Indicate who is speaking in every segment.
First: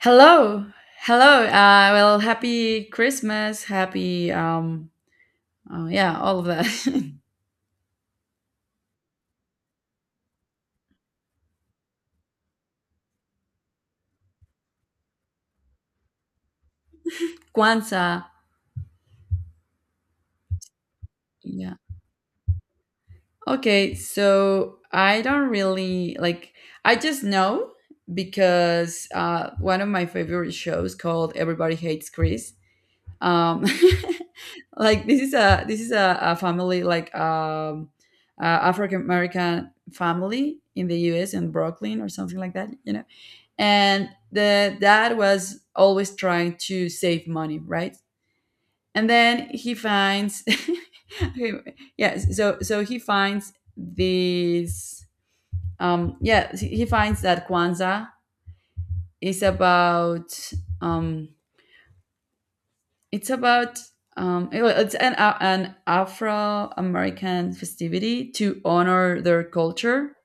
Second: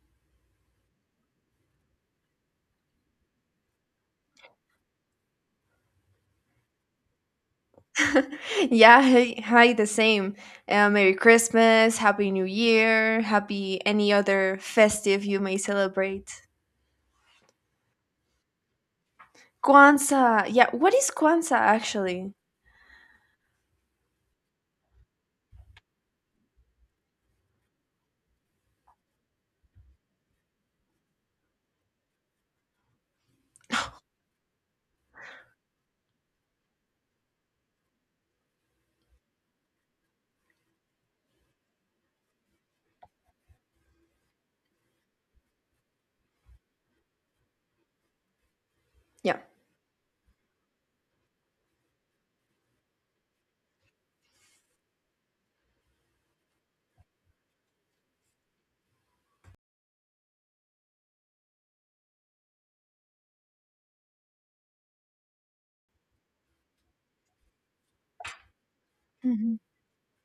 Speaker 1: Hello, hello. Happy Christmas, happy oh, yeah, all of that.
Speaker 2: Yeah, hi, hi, the same. Merry Christmas, Happy New Year, Happy any other festive you may celebrate.
Speaker 1: Kwanzaa.
Speaker 2: Kwanzaa, yeah. What is Kwanzaa
Speaker 1: Yeah.
Speaker 2: actually?
Speaker 1: Okay, so I don't really like. I just know because one of my favorite shows called Everybody Hates Chris. Um, like this is a family like uh, African American family in the U.S. in Brooklyn or something like that. You know, and the dad was always trying to save money, right? And
Speaker 2: Yeah.
Speaker 1: then he finds okay, so he finds this yeah he finds that kwanzaa is about um it's it's an afro-american festivity to honor their
Speaker 2: Mhm.
Speaker 1: culture,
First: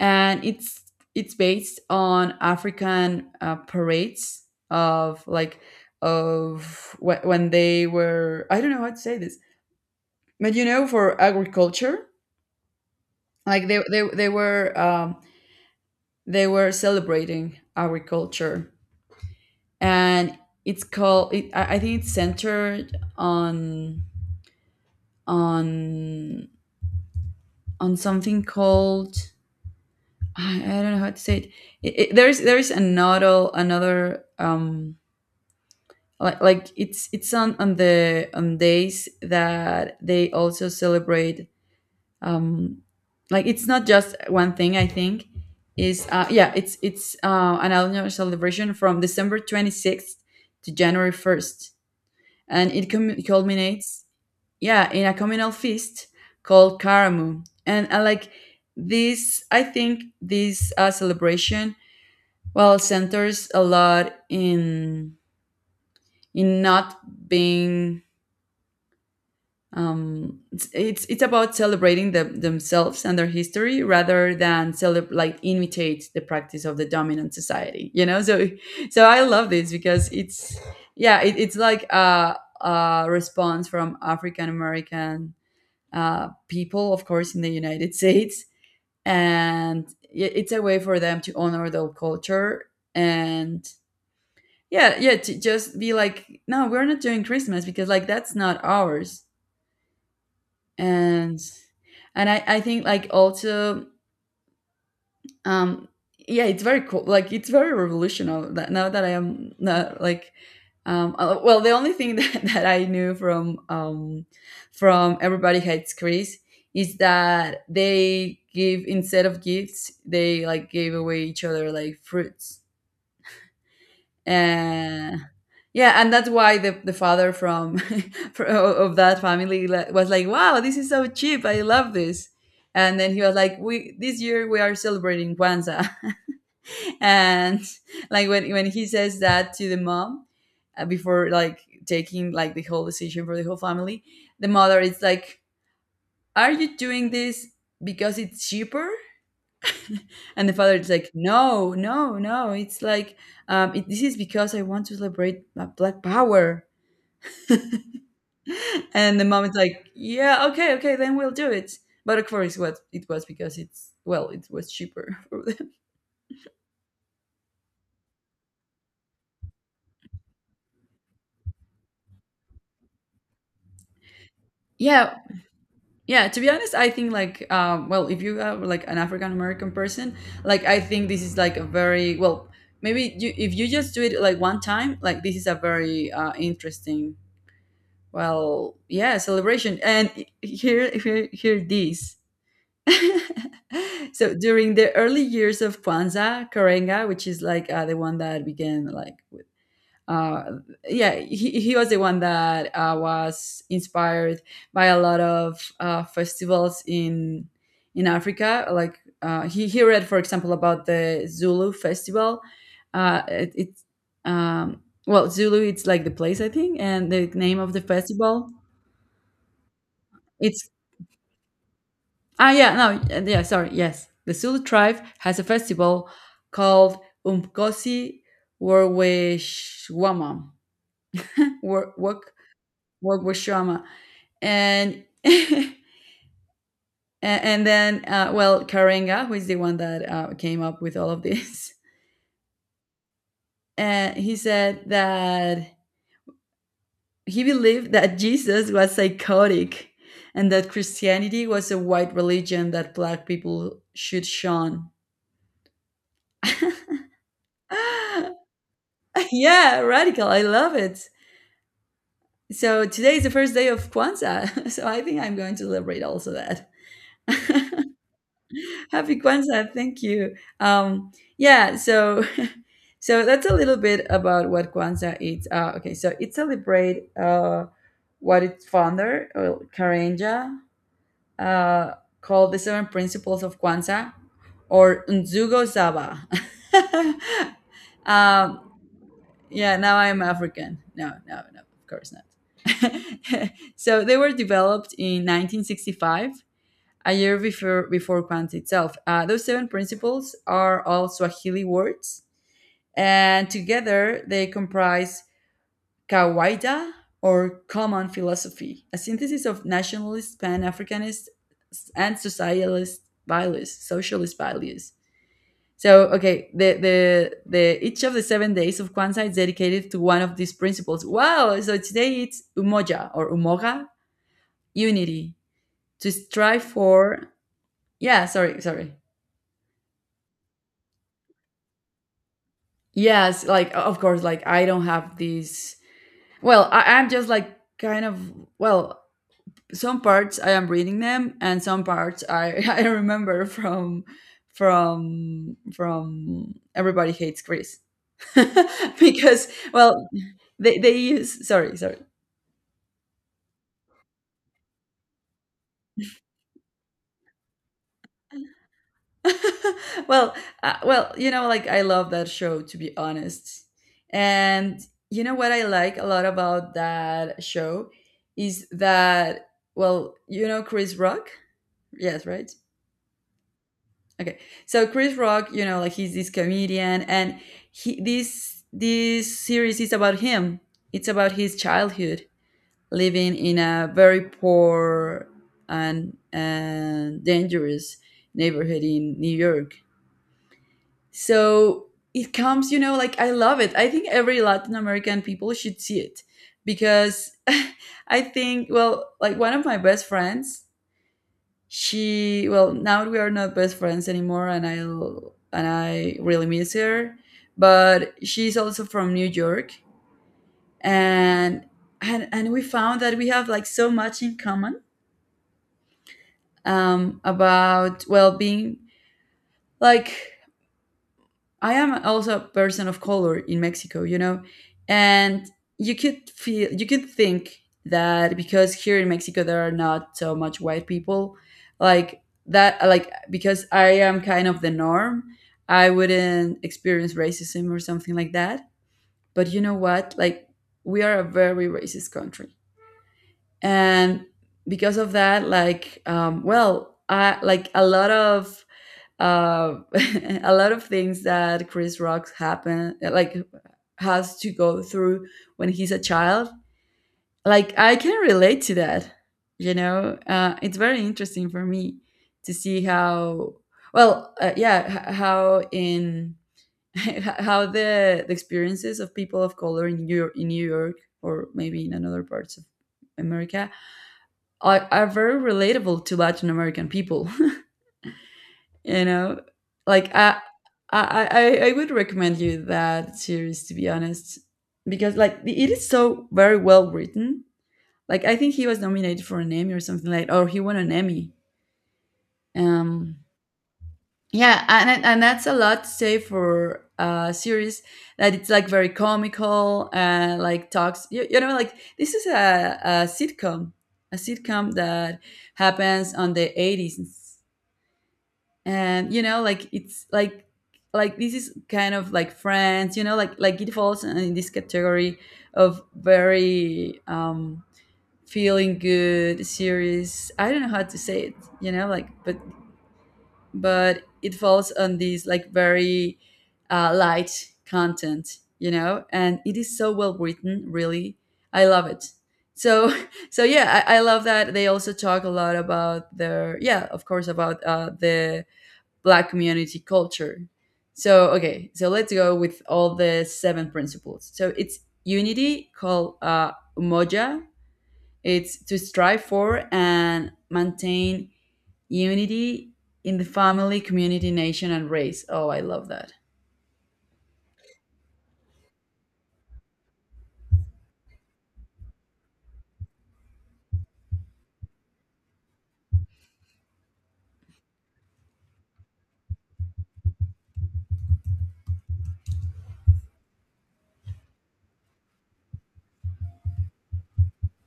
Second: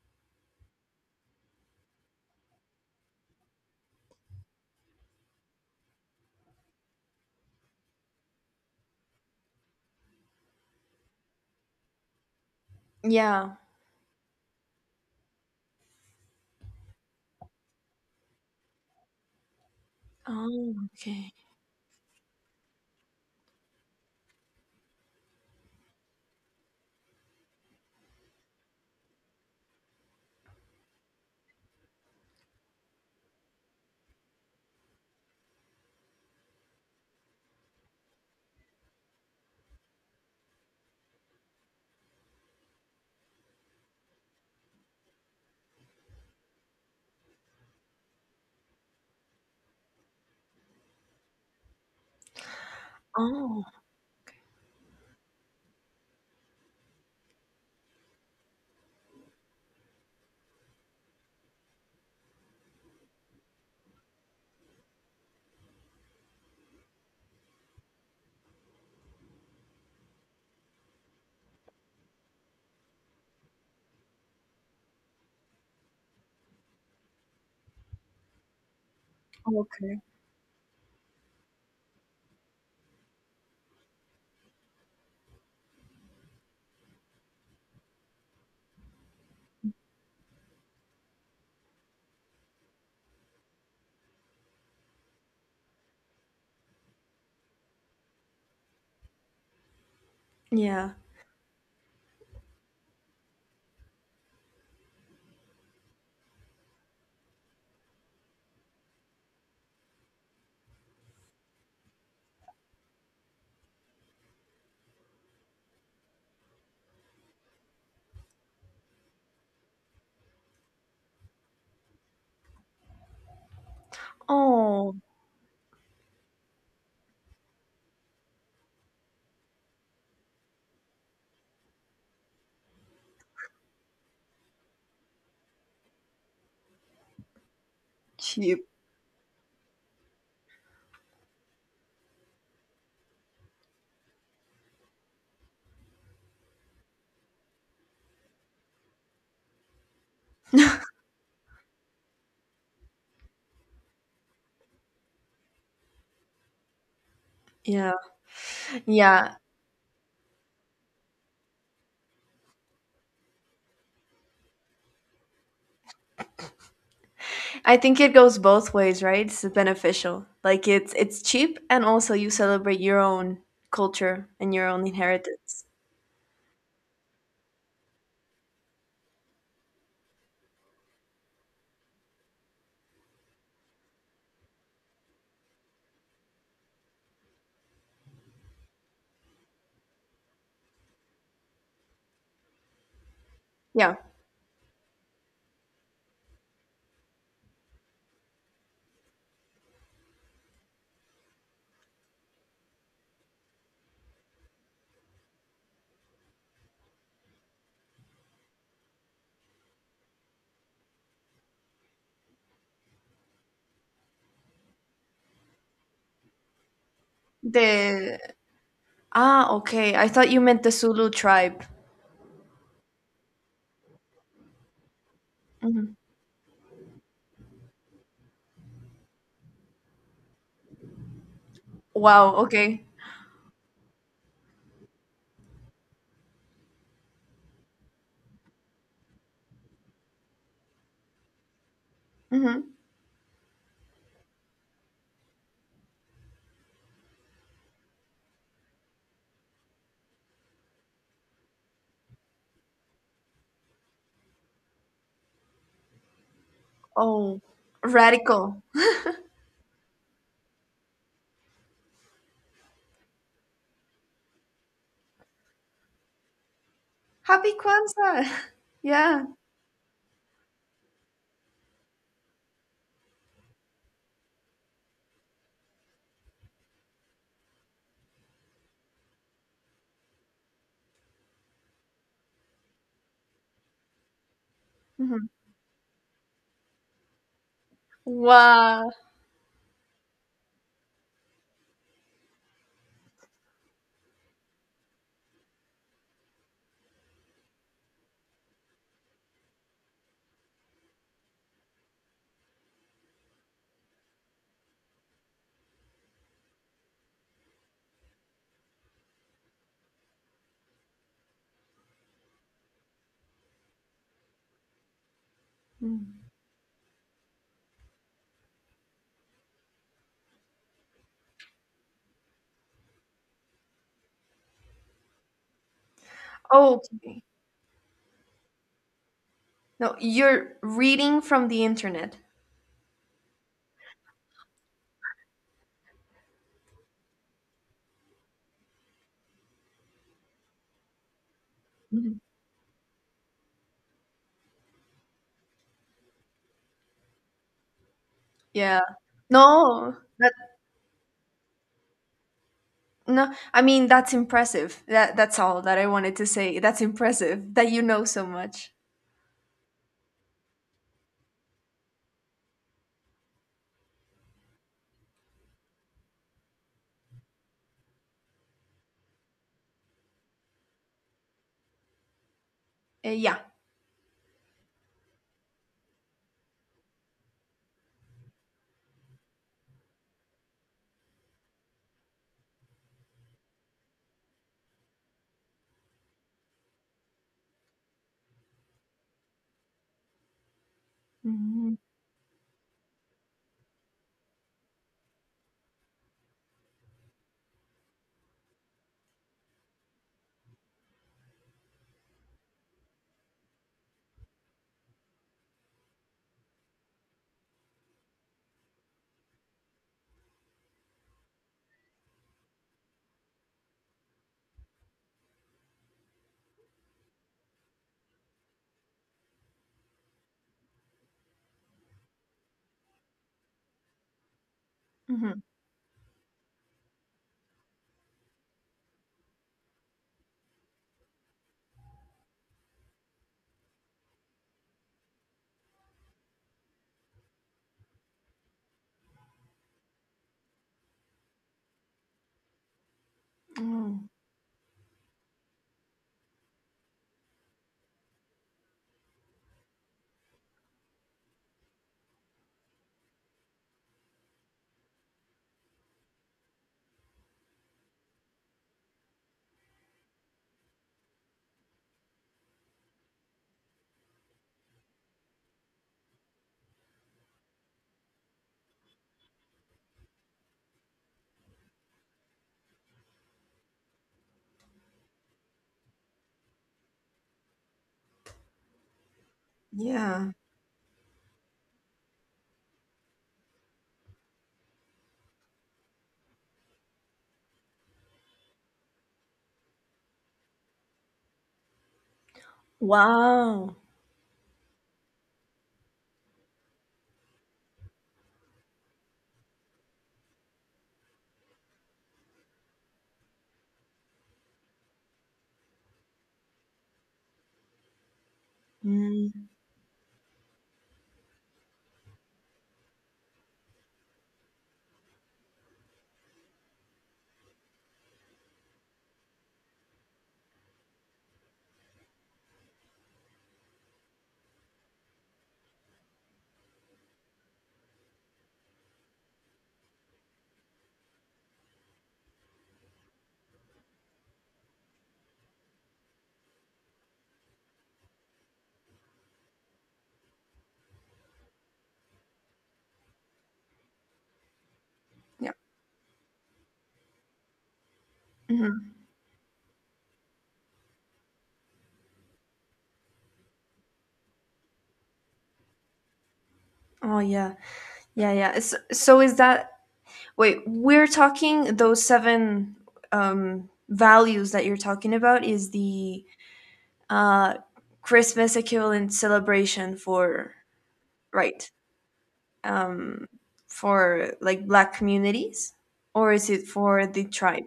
Speaker 1: and it's based on African parades, of like of wh- when they were, I don't know how to say this, but you know, for agriculture,
Speaker 2: Yeah.
Speaker 1: like they were celebrating agriculture. And
Speaker 2: Oh,
Speaker 1: it's
Speaker 2: okay.
Speaker 1: called it, I think it's centered on on something called, I don't know how to say it. There's another. Like it's on the on days that they also celebrate um like it's not just one thing, I think is yeah it's an annual celebration from december 26 to january 1, and it
Speaker 2: Oh,
Speaker 1: culminates yeah in a communal feast called karamu. And I like this I think this celebration well centers a lot in not being. It's about celebrating themselves and their history rather than imitate the practice of the dominant society, you know. So I love this
Speaker 2: okay.
Speaker 1: because it's like a response from african american people, of course, in the united states. And it's a way for them to honor their culture, and yeah, to just be like, no, we're not doing christmas because like that's not ours.
Speaker 2: Yeah.
Speaker 1: And I think, like, also um yeah, it's very cool, like it's very revolutionary. That now that I am not like well, the only thing that that I knew from everybody hates chris is that they, give instead of gifts, they like gave away each other like fruits.
Speaker 2: Oh,
Speaker 1: uh, yeah, and that's why the father from of that family was like, wow, this is so cheap, I love this. And then he was like, we, this year we are celebrating kwanzaa. And like when,
Speaker 2: cheap.
Speaker 1: when he says that to the mom, before like taking like the whole decision for the whole family, the mother is like, are you doing this because it's cheaper? And the father is like, no, no, no, it's like, this is because I want to celebrate black power.
Speaker 2: Yeah.
Speaker 1: And the
Speaker 2: Yeah.
Speaker 1: mom is like, yeah, okay, okay, then we'll do it. But, of course, what it was, because it's, well, it was cheaper for them.
Speaker 2: I think it goes both ways, right? It's beneficial. Like it's cheap, and also you celebrate your own culture and your own
Speaker 1: Yeah,
Speaker 2: inheritance.
Speaker 1: yeah. To be honest, I think well, if you are like an African American person, like I think this is like a very, well, maybe, you, if you just do it like one time, like this is a very interesting, well, yeah, celebration. And here, this.
Speaker 2: Yeah.
Speaker 1: So during the early years of Kwanzaa, Karenga, which is the one that began like uh, yeah, he was the one that was inspired by a lot of festivals in Africa. Like he read, for example, about the Zulu festival. It, it's Well, Zulu, it's like the place, I think, and the name of the
Speaker 2: The
Speaker 1: festival.
Speaker 2: Ah, okay. I thought you meant
Speaker 1: It's
Speaker 2: the Zulu tribe.
Speaker 1: ah yeah no yeah Sorry, yes, the Zulu tribe has a
Speaker 2: Mhm.
Speaker 1: festival called Umkosi Warweshwama War Wok.
Speaker 2: Wow, okay.
Speaker 1: And and then well, karenga, who is the one that came up with all of this,
Speaker 2: Hmm.
Speaker 1: and he said that he believed that jesus was psychotic, and that christianity was a white religion that black people should shun.
Speaker 2: Oh, radical.
Speaker 1: Yeah, radical, I love it. So today is the first day of kwanzaa, so I think I'm going to celebrate also that.
Speaker 2: Happy Kwanzaa.
Speaker 1: Happy
Speaker 2: Yeah.
Speaker 1: Kwanzaa, thank you. Yeah, so so that's a little bit about what Kwanzaa is. Okay, so it celebrate what its founder, Karanja, uh, called the Seven Principles of Kwanzaa, or
Speaker 2: Mhm.
Speaker 1: Nzugo Saba. um,
Speaker 2: Wow.
Speaker 1: yeah, now I'm African. No, no, no, of course not. So they were developed in 1965, a year before Kwanzaa itself. Those seven principles are all Swahili words, and together they comprise kawaida, or common philosophy, a synthesis of nationalist, pan-Africanist, and socialist values, socialist values. So,
Speaker 2: Mm.
Speaker 1: okay, the each of the 7 days of Kwanzaa is dedicated to one of these principles. Wow! So today it's umoja, or umoga, unity, to strive
Speaker 2: Oh, okay.
Speaker 1: for. Yeah, sorry, sorry.
Speaker 2: No, you're reading from the internet.
Speaker 1: Yes, like, of course, like I don't have these, well, I'm just like kind of, well, some parts I am reading them and some
Speaker 2: Mhm.
Speaker 1: parts I I remember from everybody hates chris.
Speaker 2: Yeah.
Speaker 1: Because
Speaker 2: No,
Speaker 1: well
Speaker 2: that
Speaker 1: they use, sorry, sorry.
Speaker 2: no. I mean, that's impressive. That that's all that I wanted to say. That's impressive that you know so much.
Speaker 1: Well, well, you know, like I love that show, to be honest. And you know what I like a lot about that show is that, well, you know Chris Rock? Yes, right?
Speaker 2: Yeah.
Speaker 1: Okay. So Chris Rock, you know, like he's this comedian, and he, this series is about him. It's about his childhood living in a very poor and dangerous neighborhood in New York.
Speaker 2: Mm-hmm.
Speaker 1: So it comes, you know, like I love it. I think every Latin American people should see it because I think, well, like one of my best friends, she, well, now we are not best friends anymore, and I really miss her. But she's also from New York, and we found that we have like so much in common, about, well, being like, I am also a person of color in Mexico, you know,
Speaker 2: Mm-hmm.
Speaker 1: and you could feel, you could think that because here in Mexico there are not so much white people, like that, like because I am kind of the norm, I wouldn't experience racism or something like that. But you know what? Like, we are a very racist country, and because of that, like, well, I like a lot of uh, a lot of things that Chris Rock happen, like has to go through when he's a child. Like, I can relate to that. You know, it's very interesting for me to see how, well, how in how the experiences of people of color in New York, in New York, or maybe in another parts of America are very relatable to Latin American people. You know, like
Speaker 2: Yeah.
Speaker 1: I would recommend you that series, to be honest, because like it is so very well written. Like, I think he was nominated for an Emmy or something like, or he won an Emmy. Um,
Speaker 2: Wow.
Speaker 1: yeah, and that's a lot to say for a series that it's like very comical and like talks. You know, like this is a sitcom, a sitcom that happens on the 80s. And you know
Speaker 2: Mm.
Speaker 1: like it's like this is kind of like friends, you know, like, it falls in this category of very feeling good series, I don't know how to say it, you know, like. But it falls on these like very light content, you know, and it is so well written, really. I love it. So so yeah, I love that they also talk a lot about their, yeah, of course, about the black community culture. So okay, so let's go with all the seven principles. So it's
Speaker 2: Yeah.
Speaker 1: unity, called umoja. It's to
Speaker 2: Mm-hmm.
Speaker 1: strive for and maintain unity in the family, community, nation and race. Oh, I love that.
Speaker 2: Oh yeah, yeah, yeah. So is that wait? We're talking those seven values that you're talking about is the uh, Christmas equivalent celebration for, right, um, for like Black communities, or is it for the tribe?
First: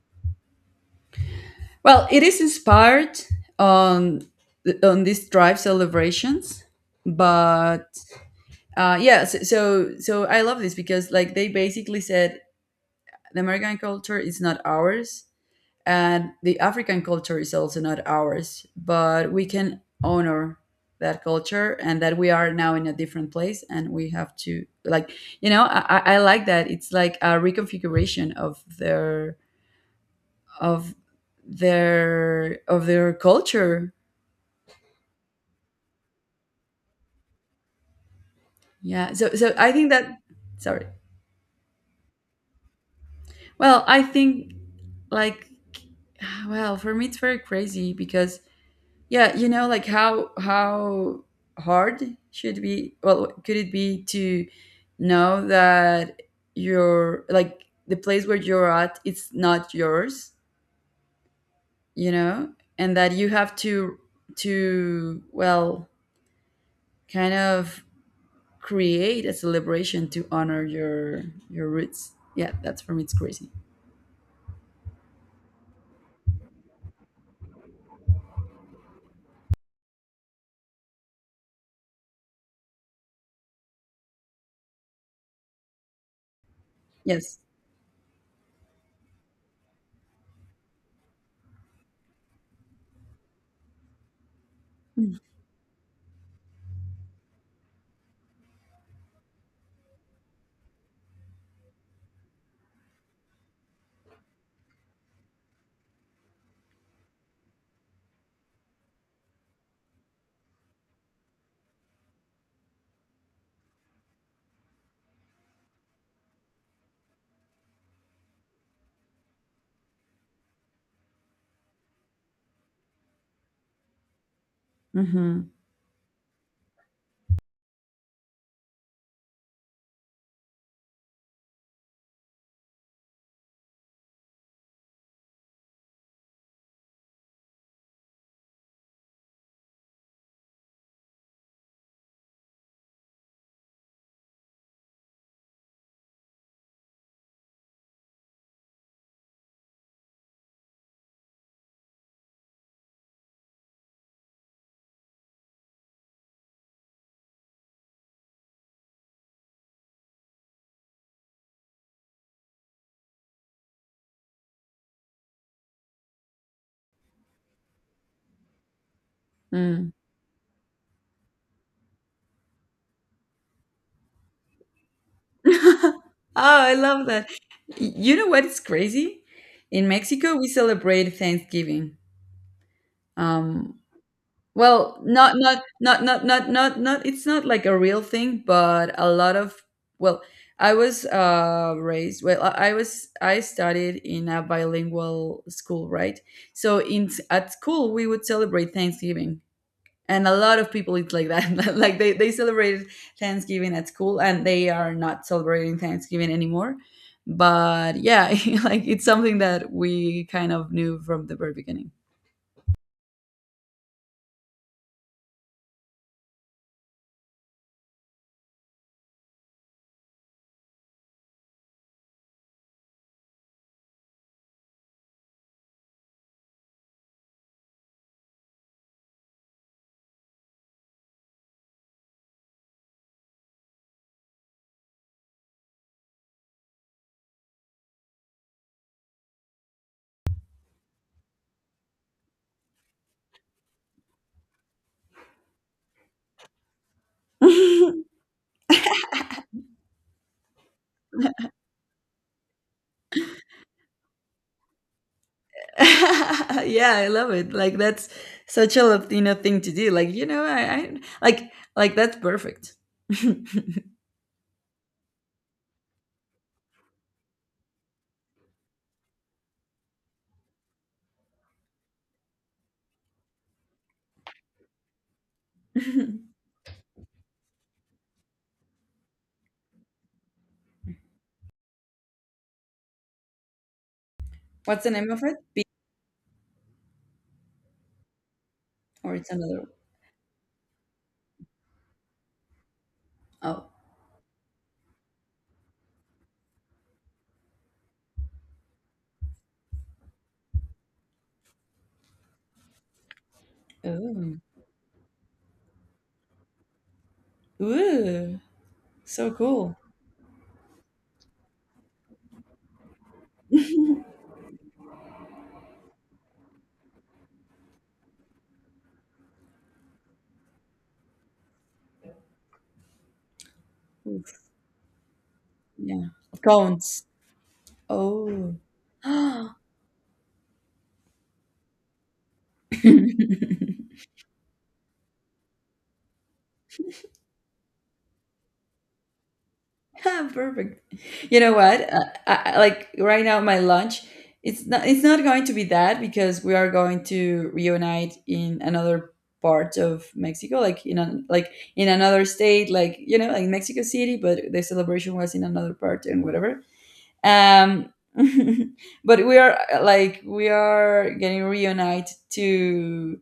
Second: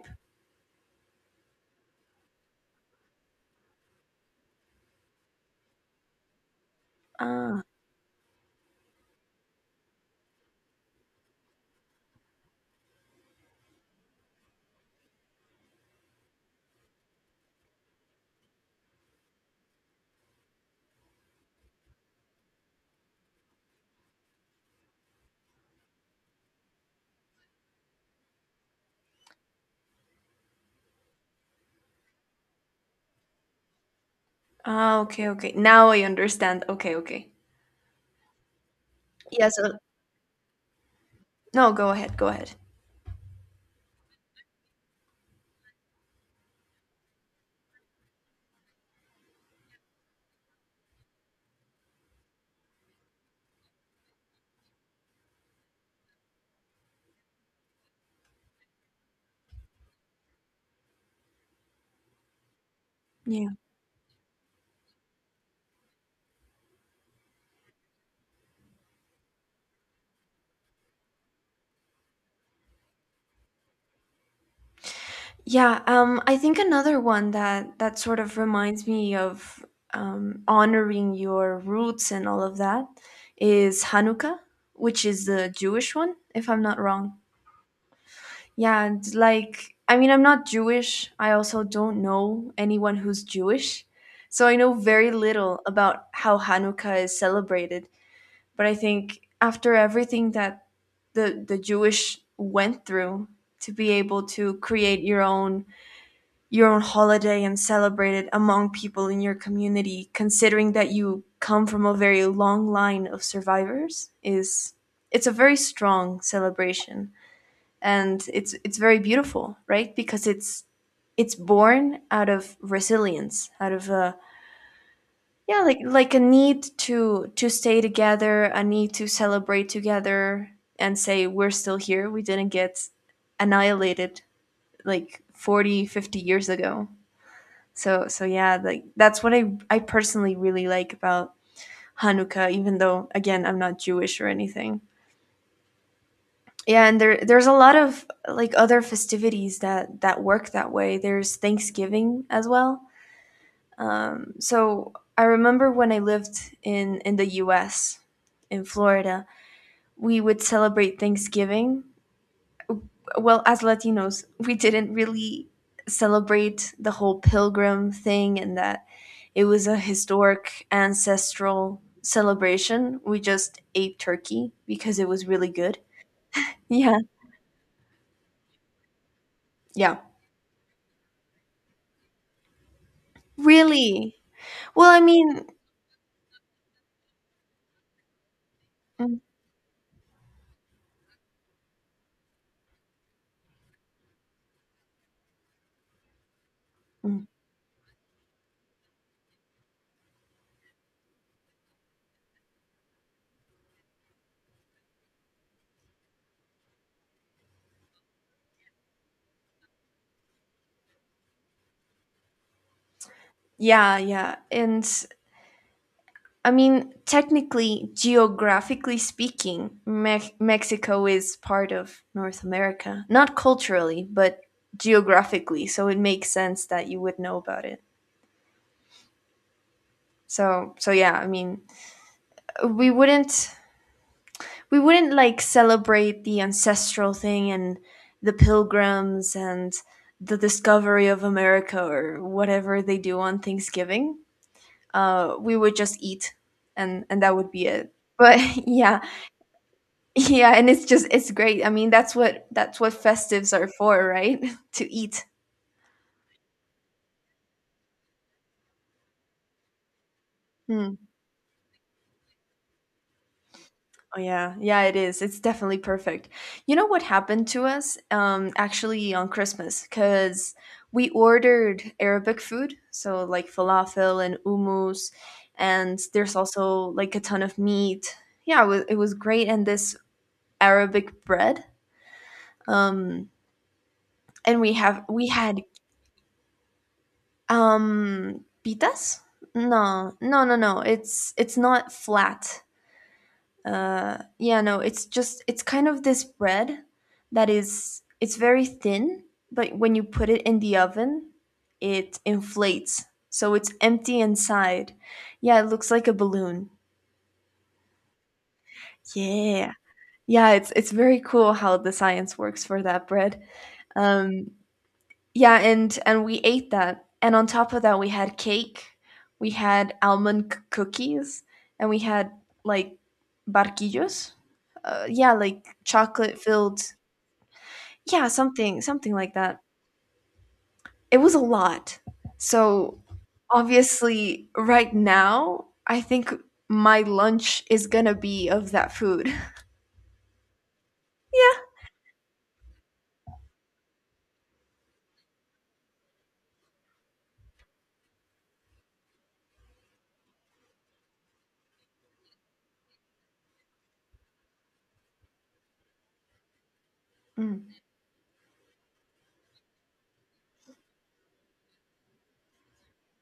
Speaker 1: Well, it is inspired on on these tribe celebrations.
Speaker 2: Ah,
Speaker 1: But so I love this because, like, they basically said the american culture is not ours. And the African culture is also not ours, but we can honor that culture and that we are now in a different place and we have to, like, you know, I I like that it's like a reconfiguration of their of their of their culture.
Speaker 2: ah, okay, okay. Now I understand. Okay, okay.
Speaker 1: Yeah, so
Speaker 2: Yeah.
Speaker 1: so I
Speaker 2: So
Speaker 1: think that, sorry.
Speaker 2: no, go ahead, go ahead.
Speaker 1: Well, I think, like, well, for me it's very crazy because, yeah, you know, like how hard should be, well, could it be to know that your, like, the place where you're at, it's not yours, you know, and that you
Speaker 2: Yeah.
Speaker 1: have to, well, kind of create a celebration to honor your roots. Yeah, that's, for me it's crazy.
Speaker 2: Yeah, I think another one that that sort of reminds me of honoring your roots and all of that is Hanukkah, which is the Jewish one, if I'm not wrong.
Speaker 1: Yes.
Speaker 2: Yeah, and like I mean, I'm not Jewish. I also don't know anyone who's Jewish, so I know very little about how Hanukkah is celebrated. But I think after everything that the Jewish went through to be able to create your own holiday and celebrate it among people in your community, considering that you come from a very long line of survivors, is it's a very strong celebration, and it's very beautiful, right? Because it's born out of resilience, out of a,
Speaker 1: Mm-hmm.
Speaker 2: yeah, like a need to stay together, a need to celebrate together and say we're still here. We didn't get annihilated like 40, 50 years ago, so yeah, like that's what I personally really like about Hanukkah, even though again I'm not Jewish or anything. Yeah, and there's a lot of like other festivities that that work that way. There's Thanksgiving as well. So I remember when I lived in the U.S. in Florida. We would celebrate Thanksgiving. Well, as latinos we didn't really celebrate the whole pilgrim thing and that it was a
Speaker 1: Mm.
Speaker 2: historic ancestral celebration, we just ate turkey because it was really good.
Speaker 1: Oh, I
Speaker 2: Yeah,
Speaker 1: love that. You know what is crazy? In
Speaker 2: yeah.
Speaker 1: Mexico, we celebrate Thanksgiving. Um,
Speaker 2: Really. Well, I
Speaker 1: well, not
Speaker 2: mean,
Speaker 1: not not not not not not. It's not like a real thing, but a
Speaker 2: mm,
Speaker 1: lot of. Well, I was raised. Well, I studied in a bilingual school, right? So in
Speaker 2: mm,
Speaker 1: at school, we would celebrate Thanksgiving, and a lot of people eat like that like they celebrated Thanksgiving at school and they are not celebrating Thanksgiving anymore, but yeah. Like it's something that we kind of knew from the very beginning.
Speaker 2: yeah, yeah. And I mean, technically, geographically speaking, Mexico is part of North America. Not culturally, but geographically. So it makes sense that you would know about it. So, yeah, I mean, we wouldn't we wouldn't like celebrate the ancestral thing and the pilgrims and the discovery of America or whatever they do on Thanksgiving. We would just eat, and that would be
Speaker 1: Yeah,
Speaker 2: it. But yeah. Yeah, and it's just, it's great. I mean, that's what festives are for, right? To eat.
Speaker 1: I love it. Like that's such a Latino thing to do. Like I
Speaker 2: Hmm.
Speaker 1: like that's perfect.
Speaker 2: Oh yeah, yeah, it is. It's definitely perfect. You know what happened to us actually on Christmas? Because we ordered Arabic food, so like falafel and hummus, and there's also like a ton of meat. Yeah, it was great, and this Arabic bread. Um and we
Speaker 1: What's the
Speaker 2: have
Speaker 1: name of
Speaker 2: we
Speaker 1: it,
Speaker 2: had
Speaker 1: Beat? Or
Speaker 2: Pitas?
Speaker 1: it's another.
Speaker 2: No, no, no, no. It's not flat.
Speaker 1: Oh.
Speaker 2: Yeah, no. It's just, it's kind of this bread that is it's very thin, but when you put it in the oven, it inflates. So it's empty
Speaker 1: Ooh.
Speaker 2: inside. Yeah, it looks like a balloon.
Speaker 1: Ooh. So
Speaker 2: Yeah.
Speaker 1: cool.
Speaker 2: Yeah, it's very cool how the science works for that bread. Um, Yeah, and we ate that. And on top of that, we had cake, we had almond cookies, and we had like barquillos. Yeah, like
Speaker 1: Yeah,
Speaker 2: chocolate filled.
Speaker 1: cones.
Speaker 2: Yeah,
Speaker 1: Oh.
Speaker 2: something like that. It was a lot. So obviously, right now, I think my lunch is gonna be of that food.
Speaker 1: Perfect. You know
Speaker 2: Yeah.
Speaker 1: what? Like right now, my lunch, it's not going to be that because we are going to reunite in another part of Mexico, like in another state, like like Mexico City, but the celebration was in another part and whatever.
Speaker 2: Mm.
Speaker 1: um but we are getting reunited to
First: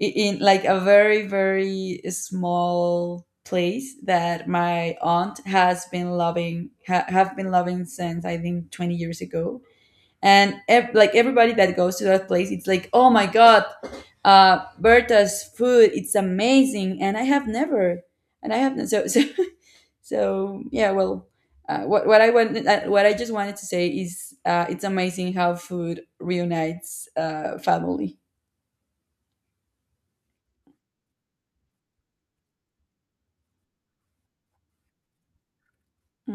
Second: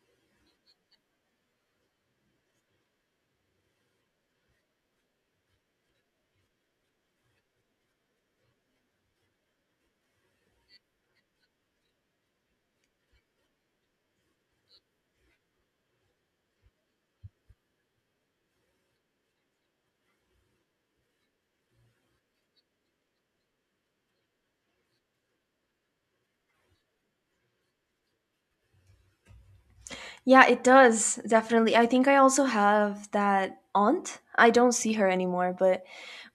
Speaker 1: in like a very very small place that my aunt has been loving ha- have been loving since I think 20 years ago, and like everybody that goes to that place, it's like, oh my god, Berta's food, it's amazing, and I have never and I have so So yeah, well, what I want what I just wanted to say is, it's amazing how food reunites, family.
Speaker 2: Yeah, it does, definitely. I think I also have that aunt. I don't see her anymore, but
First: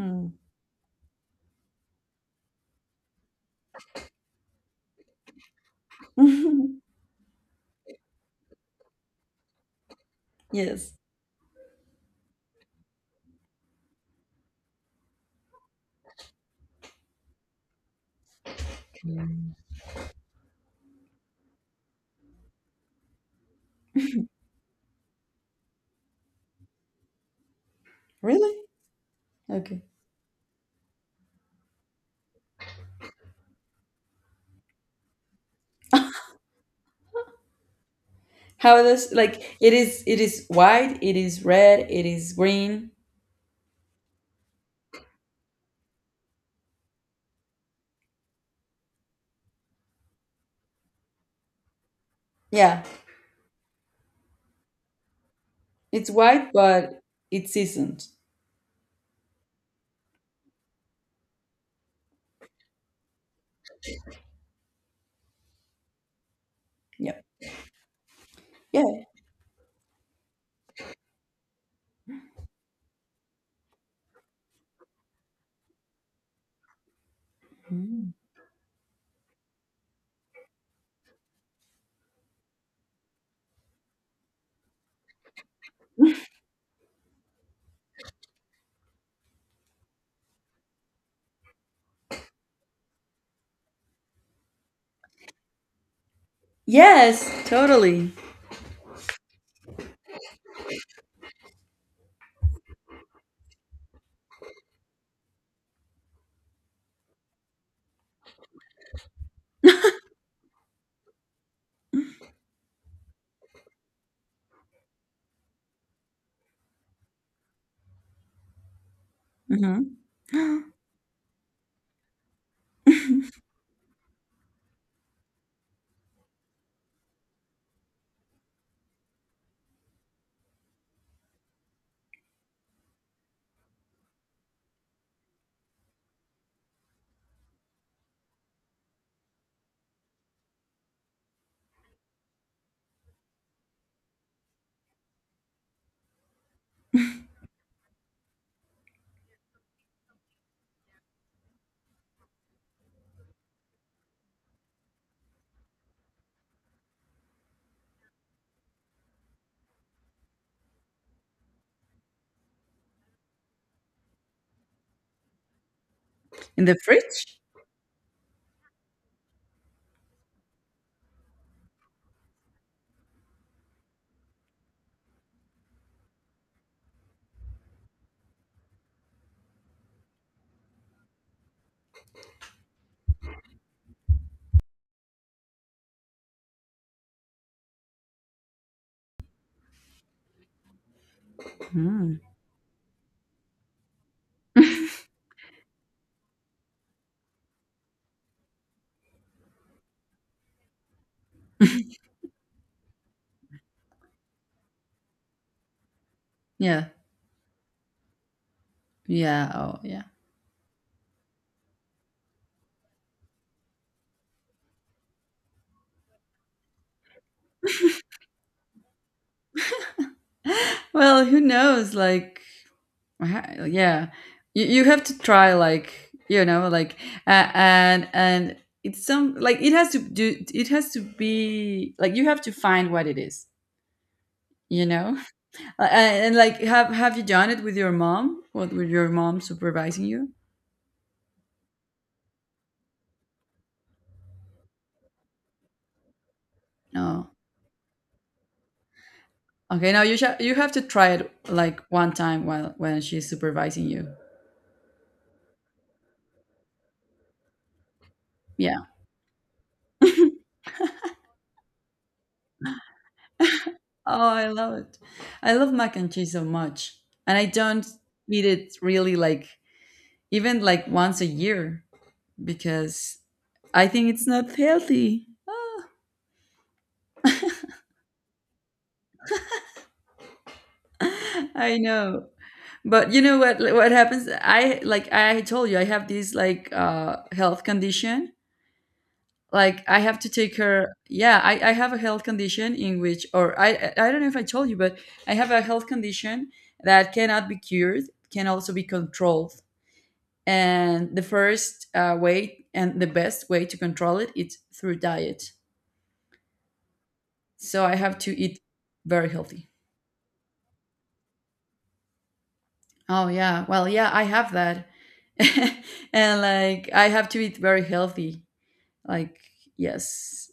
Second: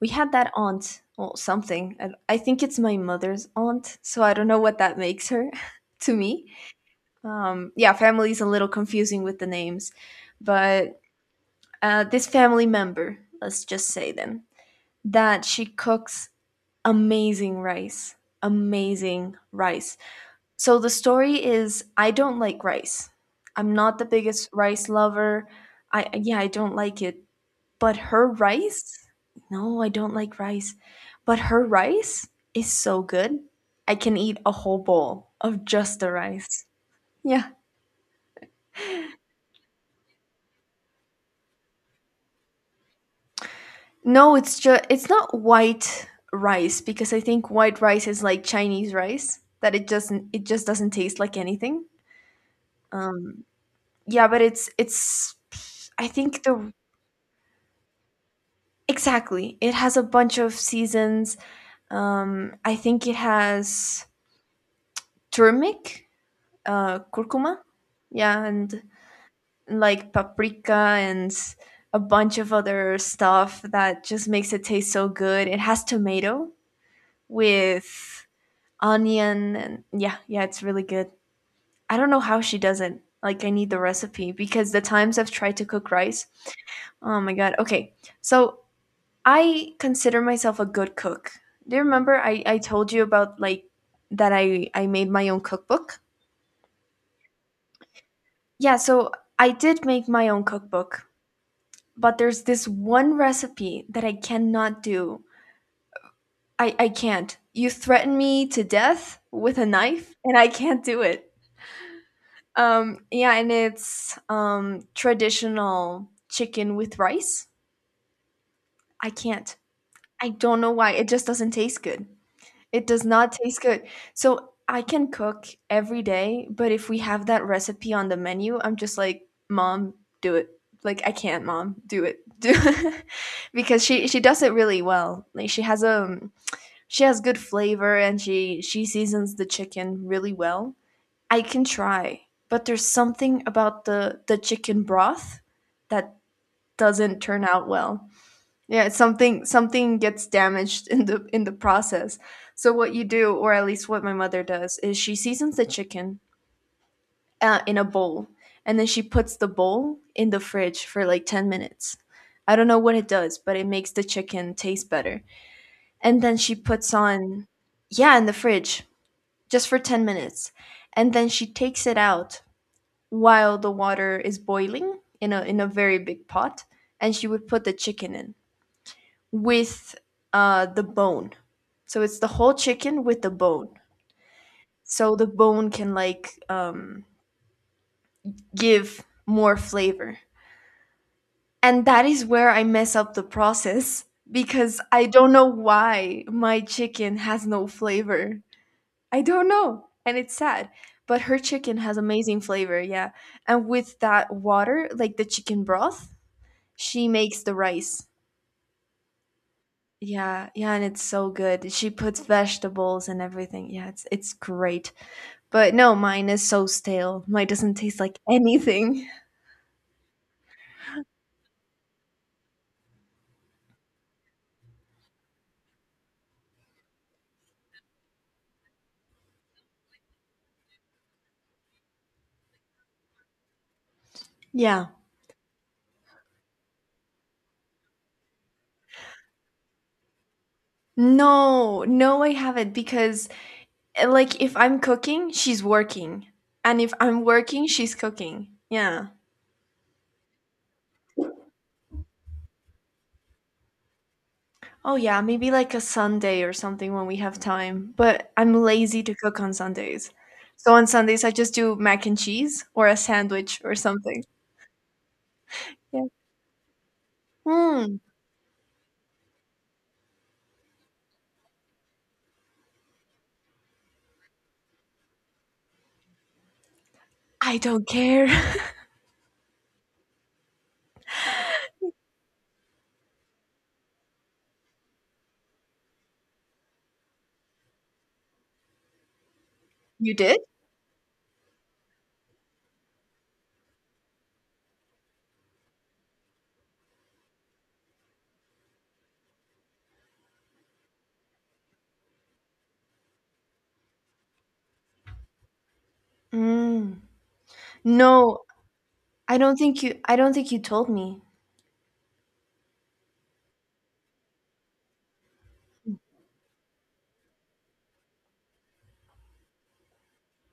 Speaker 2: we had that aunt, well, something. I think it's my mother's aunt, so I don't know what that makes her to me. Yeah, family's a little confusing with the names,
Speaker 1: Yes.
Speaker 2: but this family member, let's just say them, that she cooks amazing rice, amazing rice. So the story is I don't like rice. I'm not the biggest rice lover. I yeah, I don't like it. But her
Speaker 1: Really?
Speaker 2: rice?
Speaker 1: Okay.
Speaker 2: No, I don't like rice. But her rice is so good. I can eat a whole bowl of just the rice. Yeah.
Speaker 1: How does, like, it is white, it is red, it is green?
Speaker 2: No, it's just, it's not white rice because I think white rice is like Chinese rice that it just doesn't taste like anything.
Speaker 1: Yeah,
Speaker 2: Um yeah, but it's, I
Speaker 1: it's
Speaker 2: think
Speaker 1: white,
Speaker 2: the
Speaker 1: but it's seasoned.
Speaker 2: exactly. It has a bunch of seasons. I think it has turmeric,
Speaker 1: Yep.
Speaker 2: curcuma, yeah, and
Speaker 1: Yeah.
Speaker 2: like paprika and a bunch of other stuff that just makes it taste so good. It has tomato
Speaker 1: Mm.
Speaker 2: with onion, and yeah, yeah, it's really good. I don't know how she does it. Like, I need the recipe because the times I've tried to cook rice, oh my god. Okay, so I consider myself a good cook. Do you remember I told you about like that I made my own cookbook?
Speaker 1: Yes, totally.
Speaker 2: Yeah, so I did make my own cookbook, but there's this one recipe that I cannot do. I can't. You threaten me to death with a knife and I can't do it. Yeah, and it's traditional chicken with rice. I can't.
Speaker 1: Hmm.
Speaker 2: I don't know why. It just doesn't taste good. It does not taste good. So I can cook every day, but if we have that recipe on the menu, I'm just like, "Mom, do it." Like, "I can't, Mom. Do it." Do it." Because she does it really well. Like she has good flavor, and she seasons the chicken really well. I can try, but there's something about the chicken broth that doesn't turn out well. Yeah, it's something something gets damaged in the process. So what you do, or at least what my mother does, is she seasons the chicken in a bowl, and then she puts the bowl in the fridge for like 10 minutes. I don't know what it does, but it makes the chicken taste better. And then she
Speaker 1: In the
Speaker 2: puts
Speaker 1: fridge?
Speaker 2: on, yeah, in the fridge just for 10 minutes, and then she takes it out while the water is boiling in a very big pot, and she would put the chicken in with the bone. So it's the whole chicken with the bone. So the bone can like give more flavor. And that
Speaker 1: Mm.
Speaker 2: is where I mess up the process because I don't know why my chicken has no flavor. I don't know, and it's sad. But her chicken has amazing flavor, yeah. And with that water, like the chicken broth,
Speaker 1: Yeah.
Speaker 2: she makes the rice.
Speaker 1: Yeah. Oh, yeah.
Speaker 2: Yeah, yeah, and it's so good. She puts vegetables and everything. Yeah, it's great. But no, mine is so stale. Mine doesn't taste like anything.
Speaker 1: Well, who knows? Like, uh-huh, yeah, you have to try, like like, and it's some, like, it has to be like you have to find what it is you
Speaker 2: Yeah.
Speaker 1: know and like have you done it with your mom what with your mom supervising you?
Speaker 2: No, no, I haven't because like if I'm cooking, she's working. And if I'm
Speaker 1: No.
Speaker 2: working, she's cooking. Yeah.
Speaker 1: Okay, now you have to try it like one time while when she's supervising you.
Speaker 2: Oh yeah, maybe like a Sunday or something when we have time. But I'm
Speaker 1: Yeah.
Speaker 2: lazy to cook on Sundays. So on Sundays I just do mac and cheese or a sandwich or something.
Speaker 1: Oh, I love it. I love mac
Speaker 2: Yeah.
Speaker 1: and cheese so much, and I don't
Speaker 2: Hmm.
Speaker 1: eat it really, like, even like once a year because I think it's not healthy.
Speaker 2: I don't care.
Speaker 1: I know. But you know what, like, what happens? I told you, I have this like health condition. Like I
Speaker 2: You
Speaker 1: have to
Speaker 2: did?
Speaker 1: take her yeah, I have a health condition in which or I don't know if I told you, but I have a health condition that cannot be cured, can also be controlled. And the first way and the best way to control it is through diet.
Speaker 2: Mm.
Speaker 1: So I have to
Speaker 2: No,
Speaker 1: eat very
Speaker 2: I don't
Speaker 1: healthy.
Speaker 2: think you I don't think you told me.
Speaker 1: Oh yeah. Well, yeah, I have that. And like I have to eat very healthy. Like, yes.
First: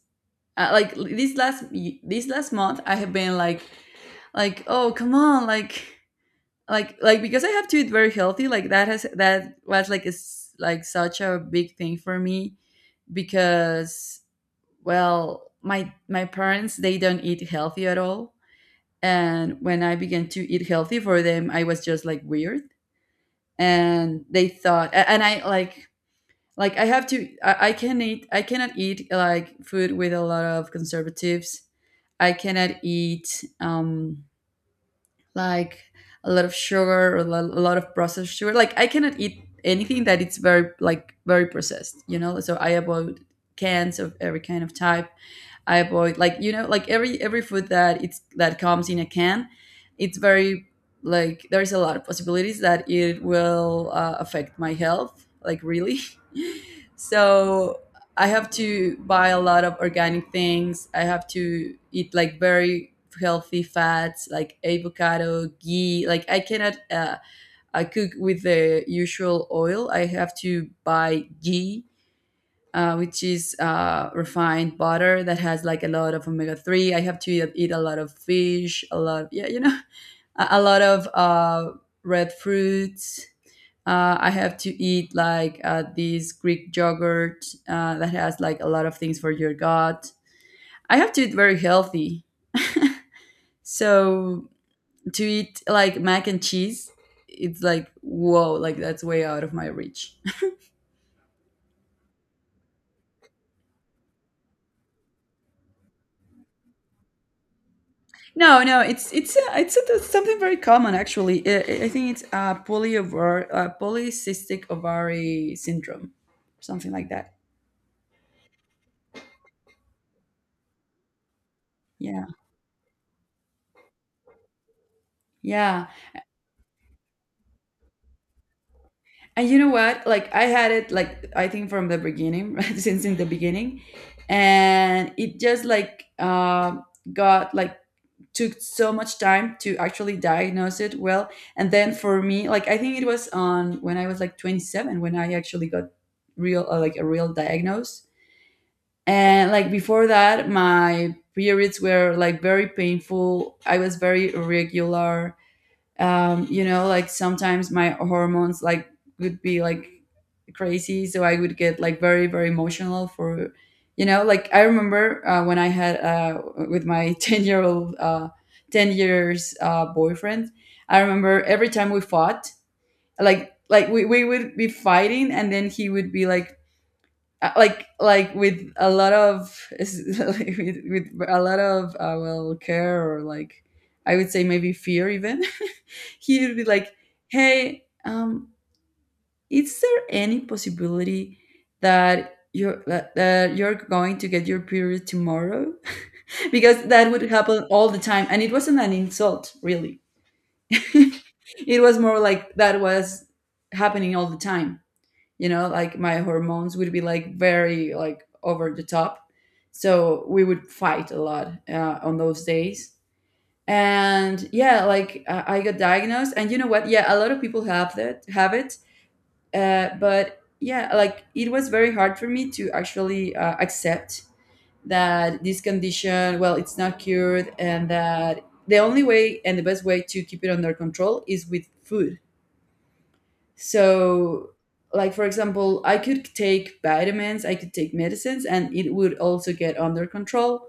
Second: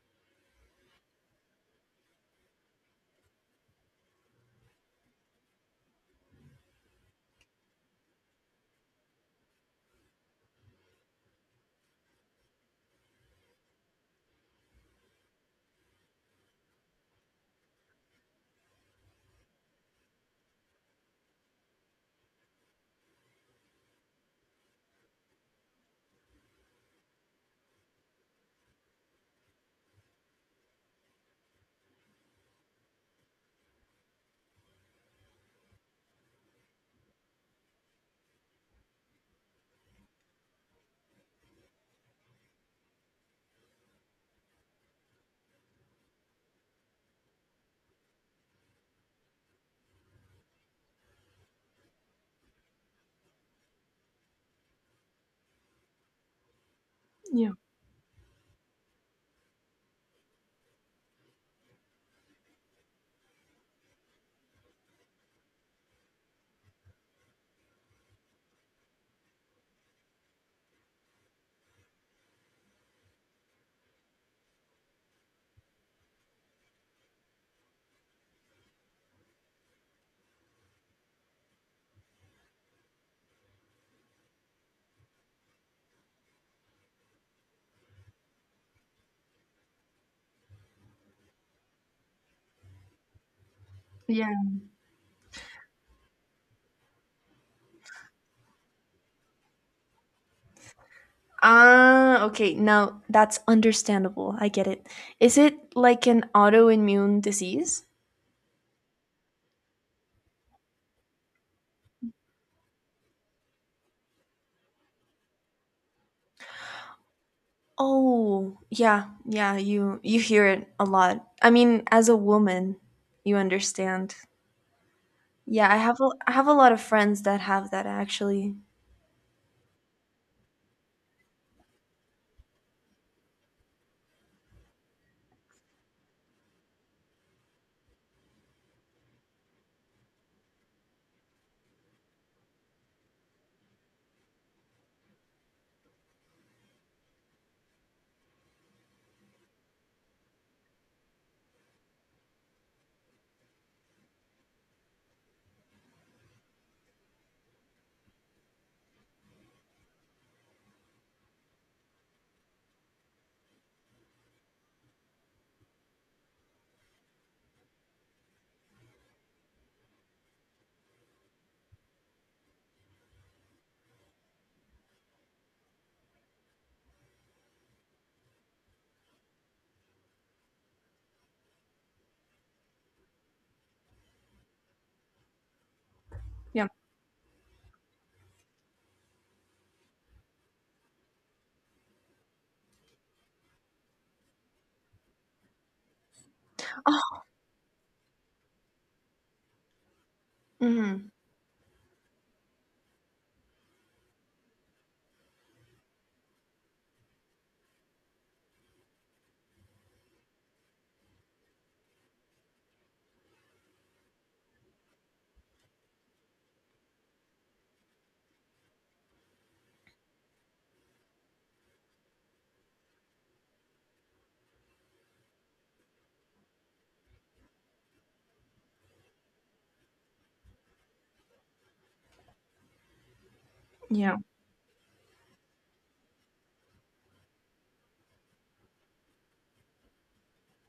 Speaker 1: Like this last month I have been like, oh come on, like, because I have to eat very healthy, like that was, is like such a big thing for me because, well, my parents, they don't eat healthy at all, and when I began to eat healthy, for them I was just like weird, and and I like I have to, I cannot eat like food with a lot of conservatives. I cannot eat, like, a lot of sugar, or a lot of processed sugar. Like I cannot eat anything that it's very, like, very processed, so I avoid cans of every kind of type. I avoid, like like every food that it's that comes in a can. It's very like there's a lot of possibilities that it will, affect my health, like, really.
Speaker 2: Yeah.
Speaker 1: So I have to buy a lot of organic things. I have to eat like very healthy fats like avocado, ghee. Like I cannot I cook with the usual oil. I have to buy ghee, which is, refined butter that has like a lot of omega-3. I have to eat a lot of fish, a lot, yeah, you know, a lot of, red fruits. I have to eat like, this Greek yogurt, that has like a lot of things for your gut. I have to eat very healthy.
Speaker 2: Yeah.
Speaker 1: So to eat like mac and cheese, it's like whoa, like that's way out of my reach.
Speaker 2: Ah, okay. Now that's understandable. I get it. Is it like an autoimmune disease?
Speaker 1: No, no, it's something very common, actually. I think it's, polycystic ovary syndrome, something like that.
Speaker 2: Oh, yeah. Yeah, you hear it a lot. I mean, as a
Speaker 1: Yeah,
Speaker 2: woman, you understand. Yeah,
Speaker 1: yeah.
Speaker 2: I have a lot of friends that have that actually.
Speaker 1: And you know what? Like I had it, like I think, from the beginning, right? Since in the beginning, and it just like, got like took so much time to actually diagnose it well. And then for me, like I think it was on when I was like 27 when I actually got real like a real diagnose, and like before that my periods were like very painful, I was very irregular. You know, like sometimes my hormones, like, would be like crazy, so I would get like very very emotional for, you know, like I remember, when I had with my 10-year-old 10 years boyfriend, I remember every time we fought, we would be fighting, and then he would be like, with a lot of with a lot of, well, care, or like, I would say maybe fear even, he would be
Speaker 2: Yeah.
Speaker 1: like, hey, is there any possibility that you're going to get your period tomorrow? Because that would happen all the time, and it wasn't an insult, really.
Speaker 2: Mhm.
Speaker 1: It was more like that was happening all the time. You know, like my hormones would be like very, like, over the top, so we would fight a lot, on those days. And yeah, like I got diagnosed, and you know what? Yeah, a lot of people have it. But yeah, like it was very hard for me to actually, accept that this condition, well, it's not cured, and that the only way and the best way to keep it under control is with food.
Speaker 2: Yeah.
Speaker 1: So, like for example, I could take vitamins, I could take medicines, and it would also get under control.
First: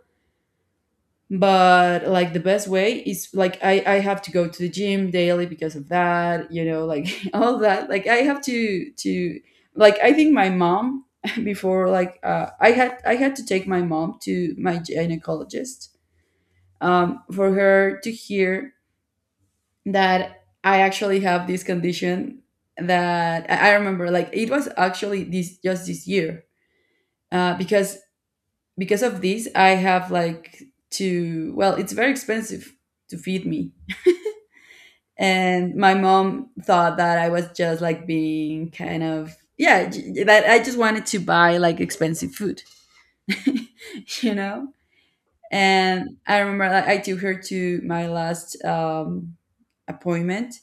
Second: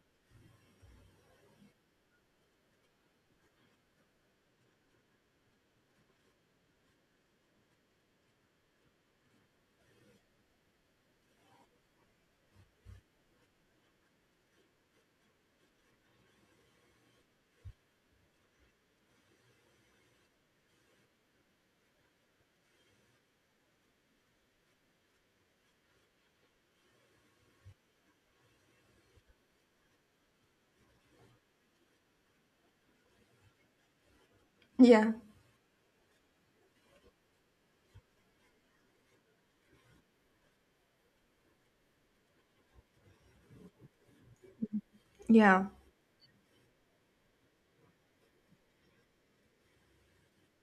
Speaker 1: But like the best way is, like, I have to go to the gym daily because of that, you know, like, all that. Like I have to, like, I think my mom before, like, I had to take my mom to my gynecologist, for her to hear that I actually have this condition, that I remember, like, it was actually this, just this year, uh, because because of this I have like to well, it's very expensive to feed me,
Speaker 2: Yeah.
Speaker 1: and my mom thought that I was just like being kind of, yeah, that I just wanted to buy like expensive food. You know,
Speaker 2: Yeah.
Speaker 1: and I remember, like, I took her to my last, appointment,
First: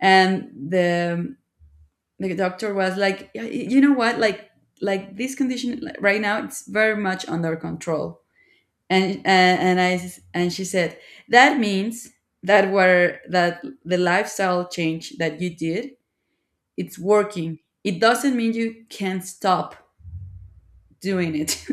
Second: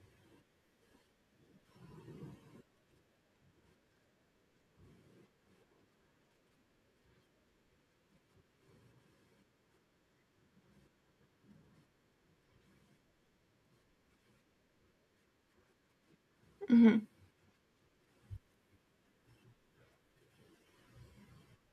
Speaker 1: and the doctor was like, "Yeah, you know what, like this condition, like, right now it's very much under control," and and she said that means that the lifestyle change that you did, it's
Speaker 2: Mhm.
Speaker 1: working. It doesn't mean you can't stop doing it.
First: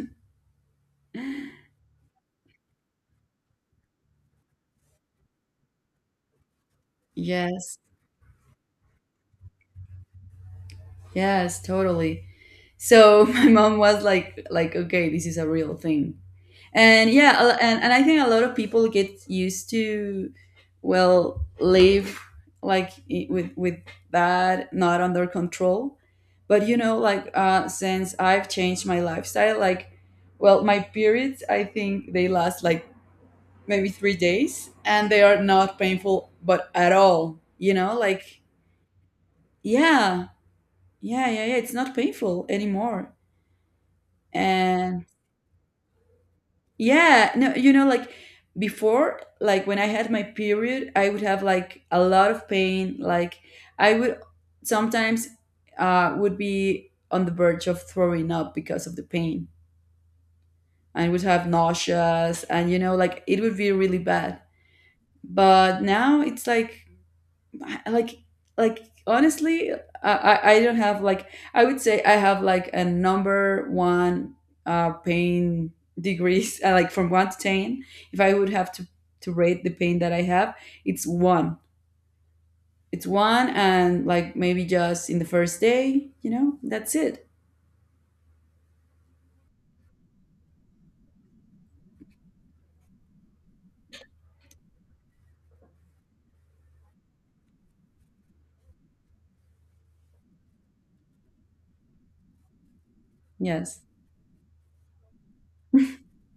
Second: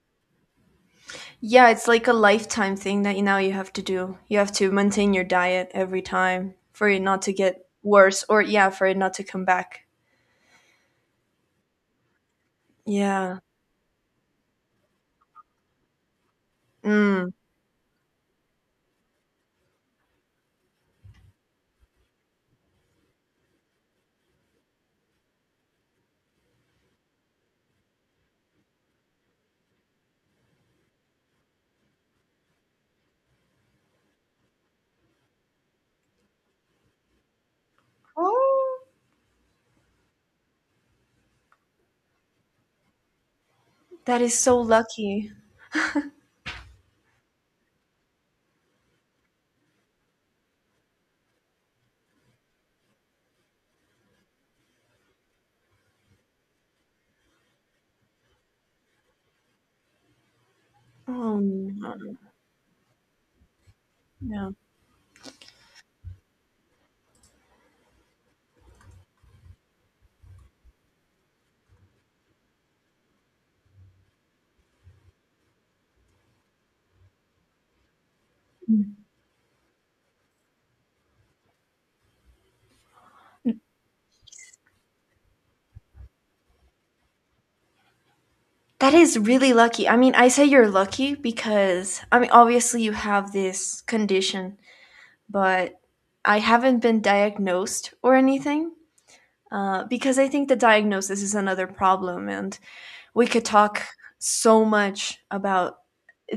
Speaker 2: Yeah, it's like a lifetime thing that you now you have to do. You have to maintain your diet every time for it not to get
Speaker 1: Yes,
Speaker 2: worse, or yeah, for it not to come back.
Speaker 1: yes, totally. So
Speaker 2: Yeah.
Speaker 1: my mom was like, okay, this is a real thing. And
Speaker 2: Mm.
Speaker 1: yeah, and I think a lot of people get used to, well, live like, with that not under control. But you know, like, since I've changed my lifestyle, like, well, my periods, I think they last like maybe 3 days, and they are not painful but at all, you know, like,
Speaker 2: Oh,
Speaker 1: yeah, yeah, yeah. Yeah, it's not painful anymore.
Speaker 2: that is so
Speaker 1: And,
Speaker 2: lucky.
Speaker 1: yeah, no, you know, like before, like when I had my period, I would have like a lot of pain. Like I would sometimes would be on the verge of throwing up because of the pain. I would
Speaker 2: Oh,
Speaker 1: have
Speaker 2: no.
Speaker 1: nauseas, and you know, like it would be really bad.
Speaker 2: No.
Speaker 1: But now it's like, like like honestly, I don't have like, I would say I have like a number one, pain degrees, like from 1 to 10. If I would have to rate the pain that I have, it's one. It's one, and like maybe just in the first day, you know, that's it.
Speaker 2: That is really lucky. I mean, I say you're lucky because I mean, obviously you have this condition, but I haven't been diagnosed or anything. Because I think the diagnosis is another problem, and we could
Speaker 1: Yes.
Speaker 2: talk so much about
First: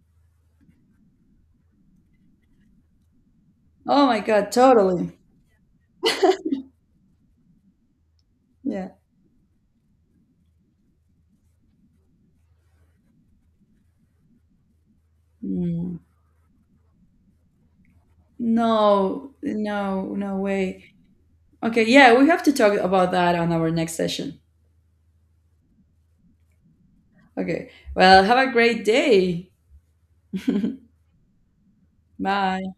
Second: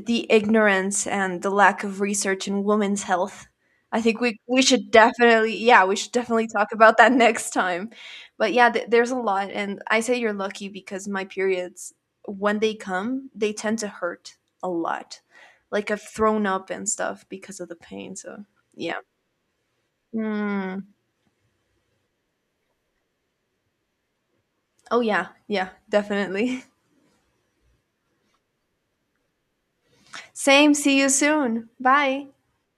Speaker 2: the ignorance and the lack of research in women's health. I
Speaker 1: Oh
Speaker 2: think
Speaker 1: my
Speaker 2: we
Speaker 1: god,
Speaker 2: we should
Speaker 1: totally.
Speaker 2: definitely, yeah, we should definitely talk about that next time. But yeah,
Speaker 1: Yeah.
Speaker 2: there's a lot, and I say you're lucky because my periods, when they come, they tend to hurt a lot. Like
Speaker 1: Mm.
Speaker 2: I've thrown up and stuff because of the pain. So yeah.
Speaker 1: No, no, no way.
Speaker 2: Mm.
Speaker 1: Okay, yeah, we have to talk about that on our next session.
Speaker 2: Oh yeah, yeah, definitely.
Speaker 1: Okay. Well, have a great day.
Speaker 2: Same. See you soon. Bye.
Speaker 1: Bye.